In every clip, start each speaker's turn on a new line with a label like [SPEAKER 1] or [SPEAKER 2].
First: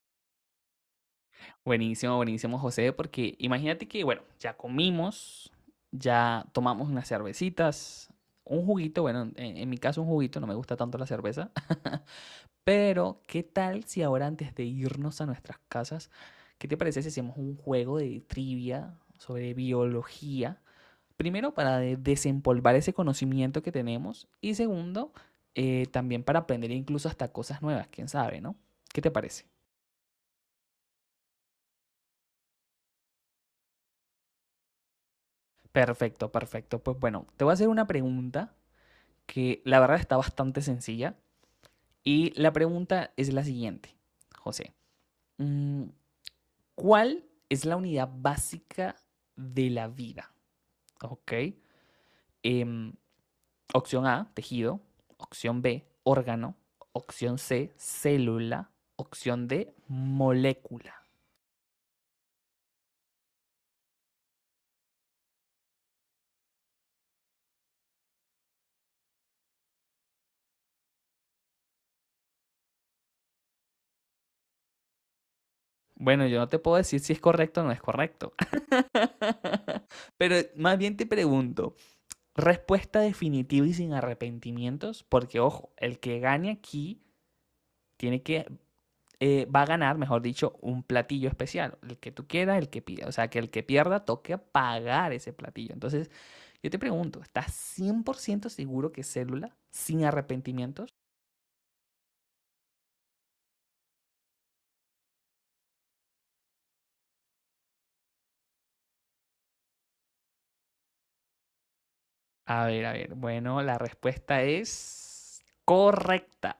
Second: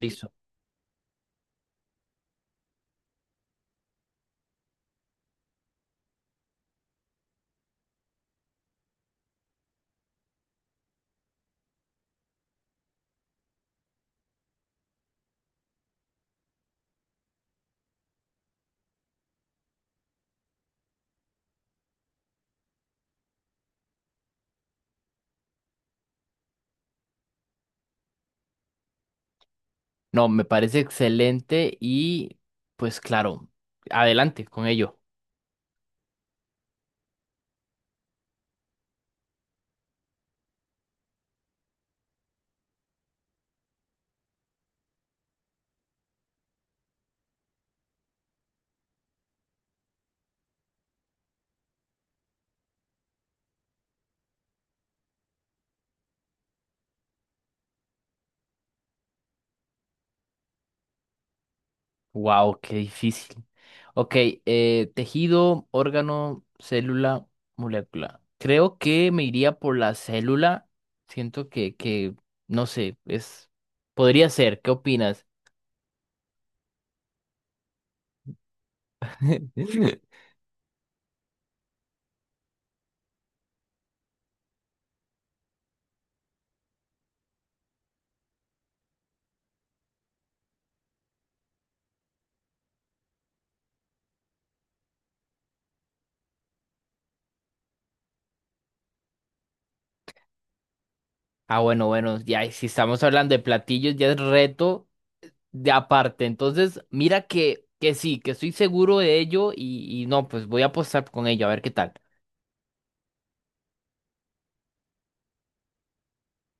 [SPEAKER 1] Listo.
[SPEAKER 2] Buenísimo, buenísimo, José, porque imagínate que, bueno, ya comimos, ya tomamos unas cervecitas, un juguito, bueno, en mi caso un juguito, no me gusta tanto la cerveza, pero ¿qué tal si ahora antes de irnos a nuestras casas, ¿qué te parece si hacemos un juego de trivia sobre biología? Primero, para desempolvar ese conocimiento que tenemos y segundo, también para aprender incluso hasta cosas nuevas, quién sabe, ¿no? ¿Qué te parece?
[SPEAKER 1] No, me parece excelente y pues claro, adelante con ello.
[SPEAKER 2] Perfecto, perfecto. Pues bueno, te voy a hacer una pregunta que la verdad está bastante sencilla. Y la pregunta es la siguiente, José. Mm, ¿Cuál es la unidad básica de la vida? ¿Ok? Em, opción A, tejido. Opción B, órgano. Opción C, célula. Opción D, molécula.
[SPEAKER 1] Wow, qué difícil. Ok, tejido, órgano, célula, molécula. Creo que me iría por la célula. Siento que, no sé, es, podría ser. ¿Qué opinas?
[SPEAKER 2] Bueno, yo no te puedo decir si es correcto o no es correcto. Pero más bien te pregunto, respuesta definitiva y sin arrepentimientos, porque ojo, el que gane aquí tiene que va a ganar, mejor dicho, un platillo especial, el que tú quieras, el que pida, o sea, que el que pierda toque pagar ese platillo. Entonces, yo te pregunto, ¿estás 100% seguro que célula sin arrepentimientos?
[SPEAKER 1] Ah, bueno, bueno, ya. Y si estamos hablando de platillos, ya es reto de aparte. Entonces, mira que sí, que estoy seguro de ello y no, pues voy a apostar con ello, a ver qué tal.
[SPEAKER 2] A ver, bueno, la respuesta es correcta.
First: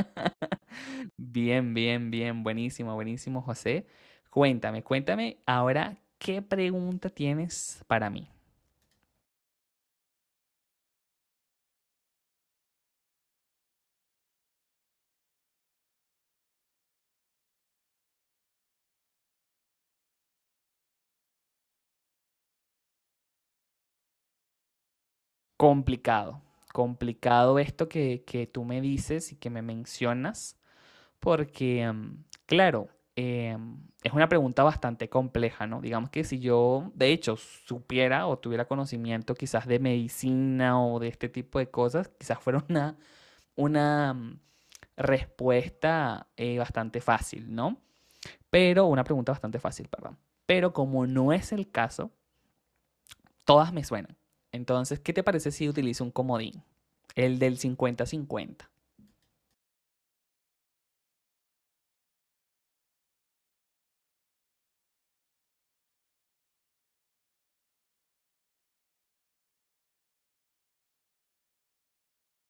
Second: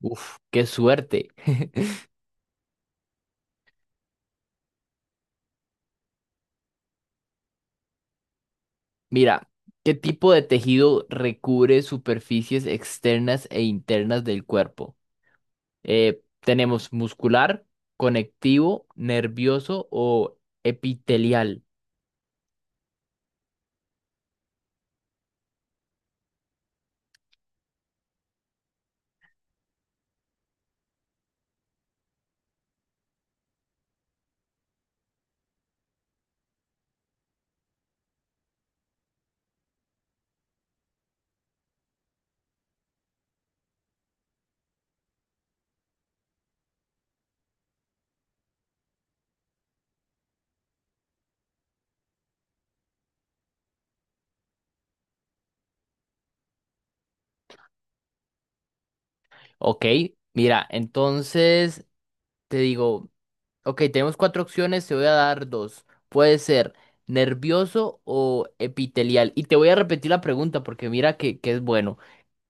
[SPEAKER 1] Uf, qué suerte.
[SPEAKER 2] Bien, bien, bien, buenísimo, buenísimo, José. Cuéntame, cuéntame ahora qué pregunta tienes para mí.
[SPEAKER 1] Mira, ¿qué tipo de tejido recubre superficies externas e internas del cuerpo? Tenemos muscular, conectivo, nervioso o epitelial.
[SPEAKER 2] Complicado, complicado esto que tú me dices y que me mencionas, porque, claro, em, es una pregunta bastante compleja, ¿no? Digamos que si yo, de hecho, supiera o tuviera conocimiento quizás de medicina o de este tipo de cosas, quizás fuera una respuesta bastante fácil, ¿no? Pero una pregunta bastante fácil, perdón. Pero como no es el caso, todas me suenan. Entonces, ¿qué te parece si utilizo un comodín? El del cincuenta-cincuenta.
[SPEAKER 1] Ok, mira, entonces te digo. Ok, tenemos cuatro opciones, te voy a dar dos. Puede ser nervioso o epitelial. Y te voy a repetir la pregunta porque mira que es bueno.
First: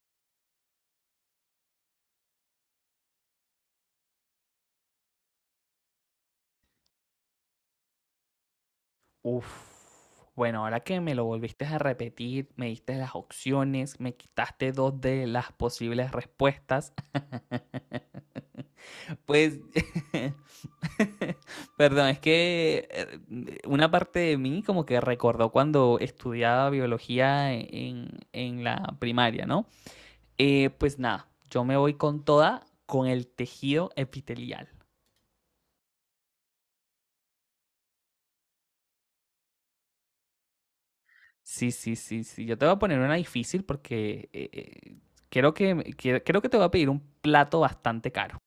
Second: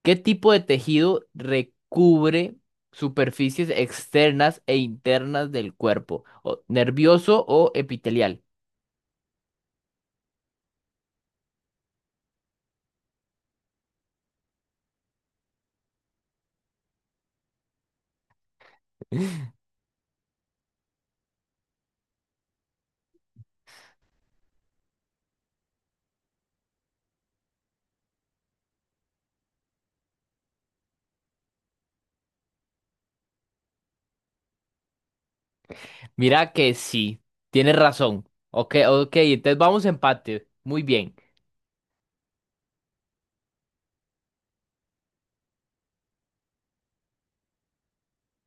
[SPEAKER 1] ¿Qué tipo de tejido recubre superficies externas e internas del cuerpo? ¿Nervioso o epitelial?
[SPEAKER 2] Uf. Bueno, ahora que me lo volviste a repetir, me diste las opciones, me quitaste dos de las posibles respuestas. Pues, perdón, es que una parte de mí como que recordó cuando estudiaba biología en la primaria, ¿no? Pues nada, yo me voy con toda con el tejido epitelial.
[SPEAKER 1] Mira que sí, tienes razón. Ok, ok, entonces vamos a empate. Muy bien.
[SPEAKER 2] Sí, sí, sí, sí. Yo te voy a poner una difícil porque creo que, creo que te voy a pedir un plato bastante caro.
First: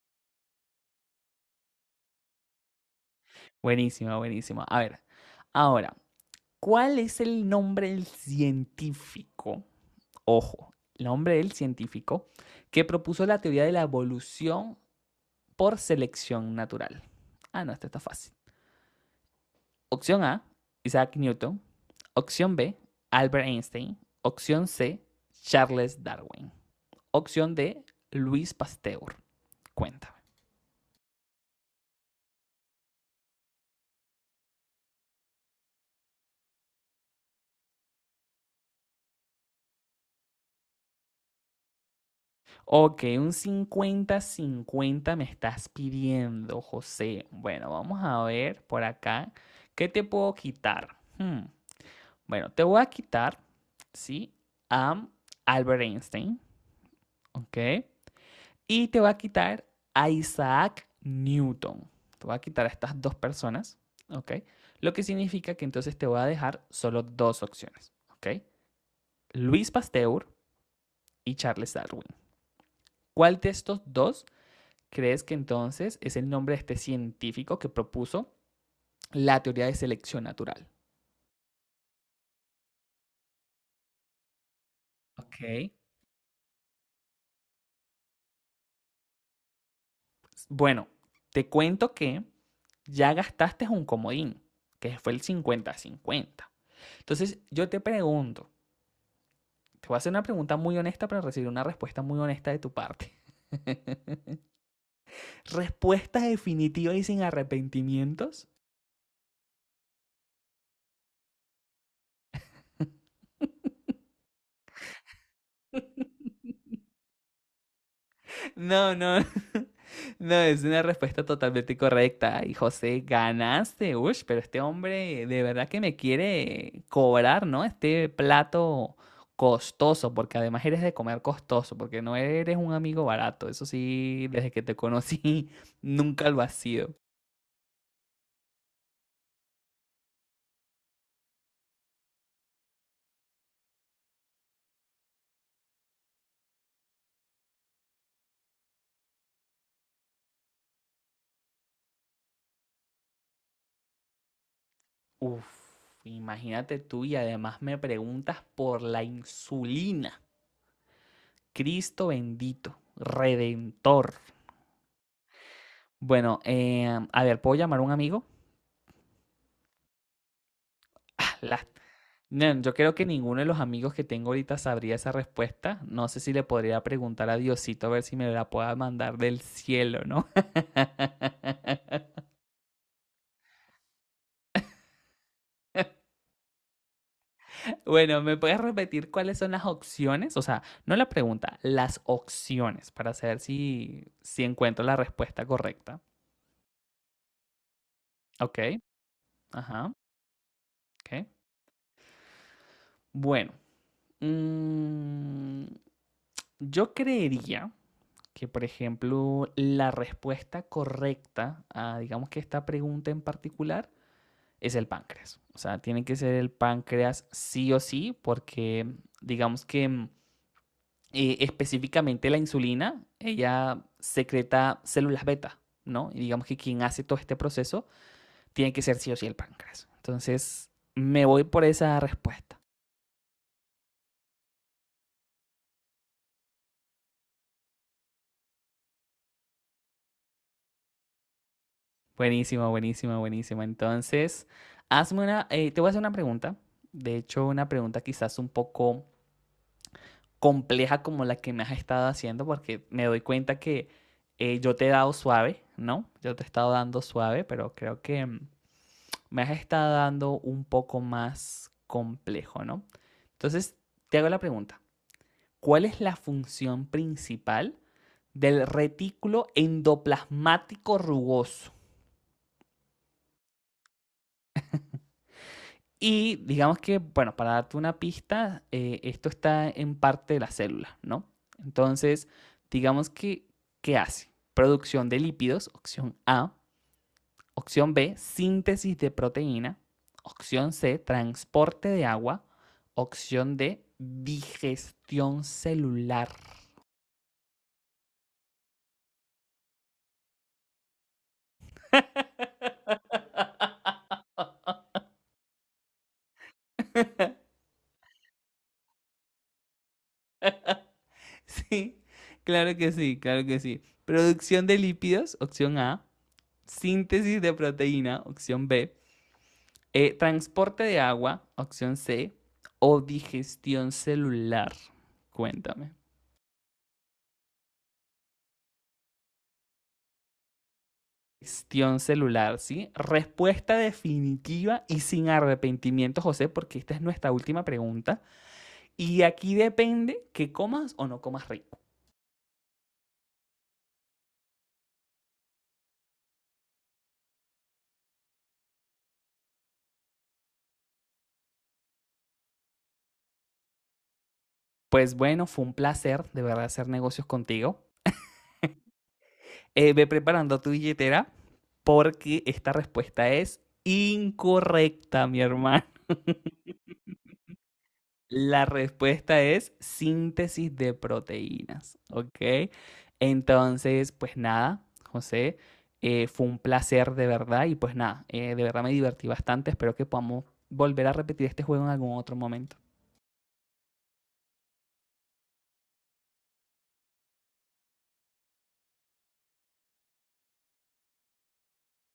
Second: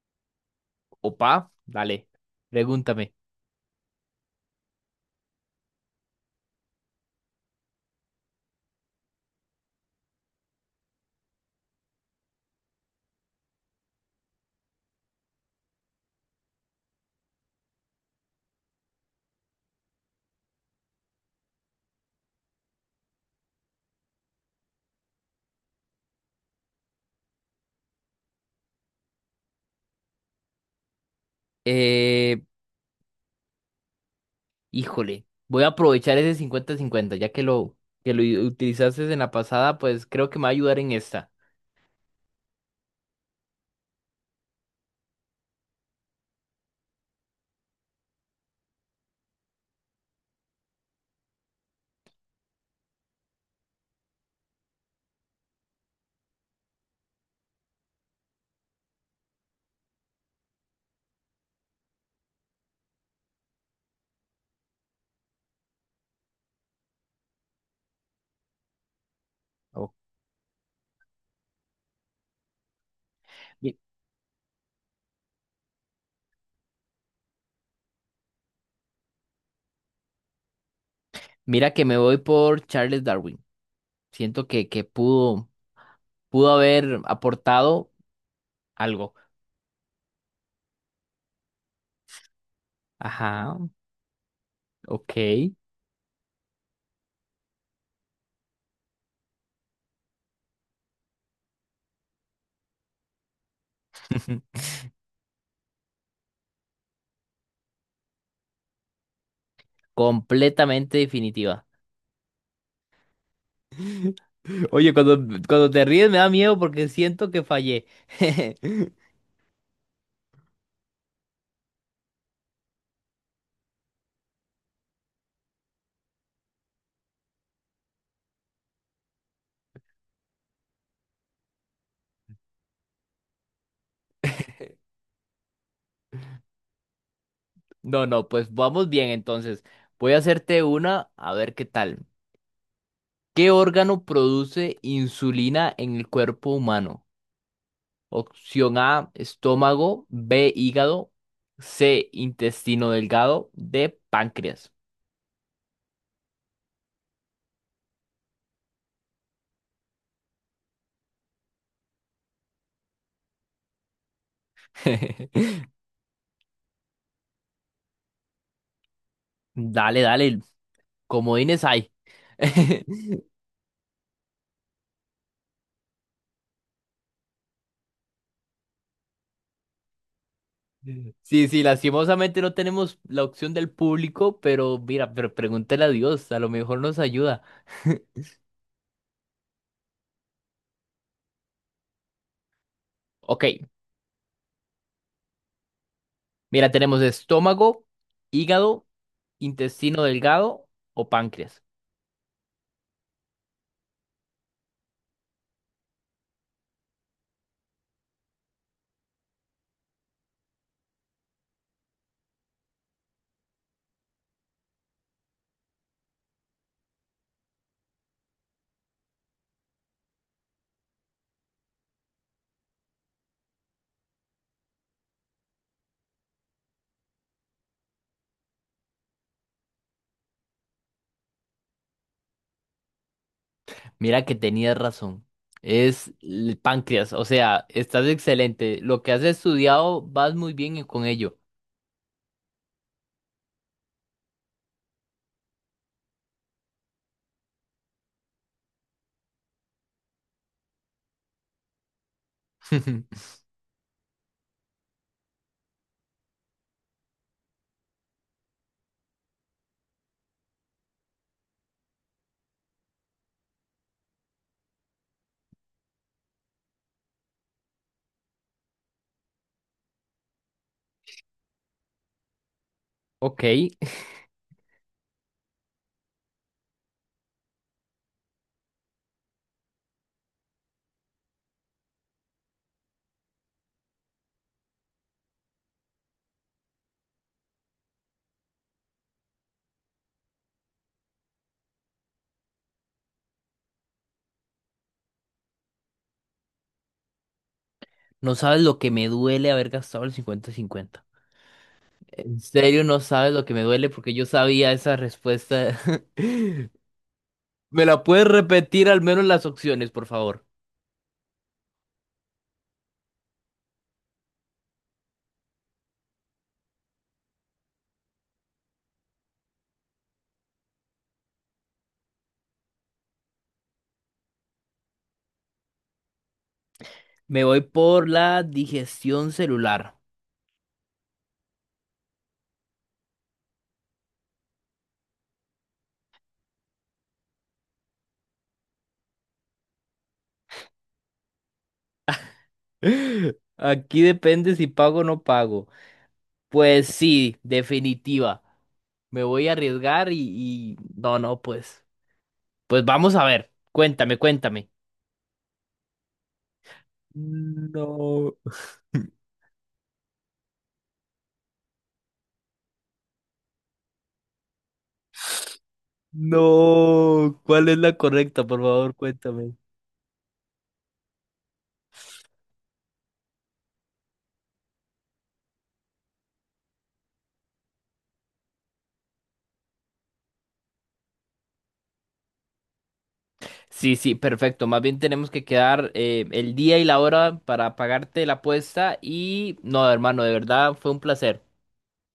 [SPEAKER 1] Opa, dale, pregúntame.
[SPEAKER 2] Buenísimo, buenísimo. A ver, ahora, ¿cuál es el nombre del científico? Ojo, el nombre del científico que propuso la teoría de la evolución por selección natural. Ah, no, esto está fácil. Opción A, Isaac Newton. Opción B, Albert Einstein. Opción C, Charles Darwin. Opción D, Luis Pasteur. Cuéntame.
[SPEAKER 1] Eh, Híjole, voy a aprovechar ese 50-50, ya utilizaste en la pasada, pues creo que me va a ayudar en esta.
[SPEAKER 2] Ok, un cincuenta-cincuenta me estás pidiendo, José. Bueno, vamos a ver por acá. ¿Qué te puedo quitar? Bueno, te voy a quitar, ¿sí? A Albert Einstein, ¿ok? Y te voy a quitar a Isaac Newton. Te voy a quitar a estas dos personas, ¿ok? Lo que significa que entonces te voy a dejar solo dos opciones, ¿ok? Luis
[SPEAKER 1] Ok.
[SPEAKER 2] Pasteur y Charles Darwin. ¿Cuál de
[SPEAKER 1] Mi-
[SPEAKER 2] estos dos crees que entonces es el nombre de este científico que propuso la teoría de selección natural?
[SPEAKER 1] Mira que me voy por Charles Darwin. Siento que,
[SPEAKER 2] Ok.
[SPEAKER 1] pudo haber aportado algo.
[SPEAKER 2] Bueno, te cuento que ya
[SPEAKER 1] Ajá,
[SPEAKER 2] gastaste un comodín, que fue el
[SPEAKER 1] ok.
[SPEAKER 2] 50-50. Entonces, yo te pregunto, te voy a hacer una pregunta muy honesta para recibir una respuesta muy honesta de tu parte. ¿Respuesta definitiva y sin arrepentimientos?
[SPEAKER 1] Completamente definitiva. Oye, cuando te ríes me da miedo porque siento que fallé.
[SPEAKER 2] No, no. No, es una respuesta totalmente correcta. Y José, ganaste. Uy, pero este hombre de verdad que me quiere cobrar, ¿no? Este plato costoso, porque además eres de comer costoso, porque no eres un amigo barato. Eso sí, desde que te conocí, nunca lo has sido.
[SPEAKER 1] No, no, pues vamos bien entonces. Voy a hacerte una, a ver qué tal. ¿Qué órgano produce insulina en el cuerpo humano? Opción A, estómago; B, hígado; C, intestino delgado; D, páncreas.
[SPEAKER 2] Uf, imagínate tú y además me preguntas por la insulina. Cristo bendito, redentor. Bueno, a ver, ¿puedo llamar a un amigo?
[SPEAKER 1] Dale, dale,
[SPEAKER 2] Ah,
[SPEAKER 1] comodines
[SPEAKER 2] la-
[SPEAKER 1] hay.
[SPEAKER 2] No, yo creo que ninguno de los amigos que tengo ahorita sabría esa respuesta. No sé si le podría preguntar a Diosito a ver si me la pueda mandar del cielo, ¿no?
[SPEAKER 1] Sí, sí, lastimosamente no tenemos la opción del público, pero mira, pero pregúntale a Dios, a lo mejor nos ayuda.
[SPEAKER 2] Bueno, ¿me puedes repetir cuáles son las opciones? O sea, no la pregunta, las opciones para saber
[SPEAKER 1] Ok,
[SPEAKER 2] si, si encuentro la respuesta correcta.
[SPEAKER 1] mira, tenemos estómago,
[SPEAKER 2] Okey,
[SPEAKER 1] hígado,
[SPEAKER 2] ajá,
[SPEAKER 1] intestino delgado o
[SPEAKER 2] okey.
[SPEAKER 1] páncreas.
[SPEAKER 2] Bueno, mm, yo creería que, por ejemplo, la respuesta correcta a, digamos que esta pregunta en particular, es el páncreas. O sea, tiene que ser el páncreas sí o sí, porque digamos que, específicamente la insulina, ella secreta células beta, ¿no? Y digamos que quien hace todo este proceso tiene que ser sí o sí el páncreas. Entonces, me voy por esa respuesta.
[SPEAKER 1] Mira que tenías razón. Es el páncreas. O sea, estás excelente. Lo que has estudiado, vas muy bien con ello.
[SPEAKER 2] Buenísimo, buenísimo, buenísimo. Entonces, hazme una, te voy a hacer una pregunta. De hecho, una pregunta quizás un poco compleja como la que me has estado haciendo, porque me doy cuenta que yo te he dado suave, ¿no? Yo te he estado dando suave, pero creo que me has estado dando un poco más complejo, ¿no? Entonces, te hago la pregunta. ¿Cuál es la función principal del retículo endoplasmático rugoso?
[SPEAKER 1] Ok.
[SPEAKER 2] Y digamos que, bueno, para darte una pista, esto está en parte de la célula, ¿no? Entonces, digamos que, ¿qué hace? Producción de lípidos, opción A. Opción B, síntesis de proteína. Opción C, transporte de agua. Opción D, digestión celular.
[SPEAKER 1] No sabes lo que me duele haber gastado el 50-50. En serio, no sabes lo que me duele porque yo sabía esa respuesta. ¿Me la puedes repetir al menos las opciones, por favor?
[SPEAKER 2] Sí, claro que sí, claro que sí. Producción de lípidos, opción A. Síntesis de proteína, opción B. Transporte de agua, opción C, o digestión celular. Cuéntame.
[SPEAKER 1] Me voy por la digestión celular.
[SPEAKER 2] Digestión celular, ¿sí? Respuesta definitiva y sin arrepentimiento, José, porque esta es nuestra última pregunta. Y aquí depende que comas o no comas rico.
[SPEAKER 1] Aquí depende si pago o no pago. Pues sí, definitiva. Me voy a arriesgar y... No, no, pues. Pues vamos a ver. Cuéntame, cuéntame.
[SPEAKER 2] Pues bueno, fue un placer de verdad hacer negocios contigo.
[SPEAKER 1] No,
[SPEAKER 2] Ve preparando tu billetera porque esta respuesta es incorrecta, mi hermano.
[SPEAKER 1] no. ¿Cuál es la correcta?
[SPEAKER 2] La
[SPEAKER 1] Por favor,
[SPEAKER 2] respuesta
[SPEAKER 1] cuéntame.
[SPEAKER 2] es síntesis de proteínas, ¿ok? Entonces, pues nada, José, fue un placer de verdad y pues nada, de verdad me divertí bastante, espero que podamos volver a repetir este juego en algún otro momento.
[SPEAKER 1] Sí, sí, perfecto. Más bien tenemos que quedar el día y la hora para pagarte la apuesta y... No, hermano, de verdad fue un placer.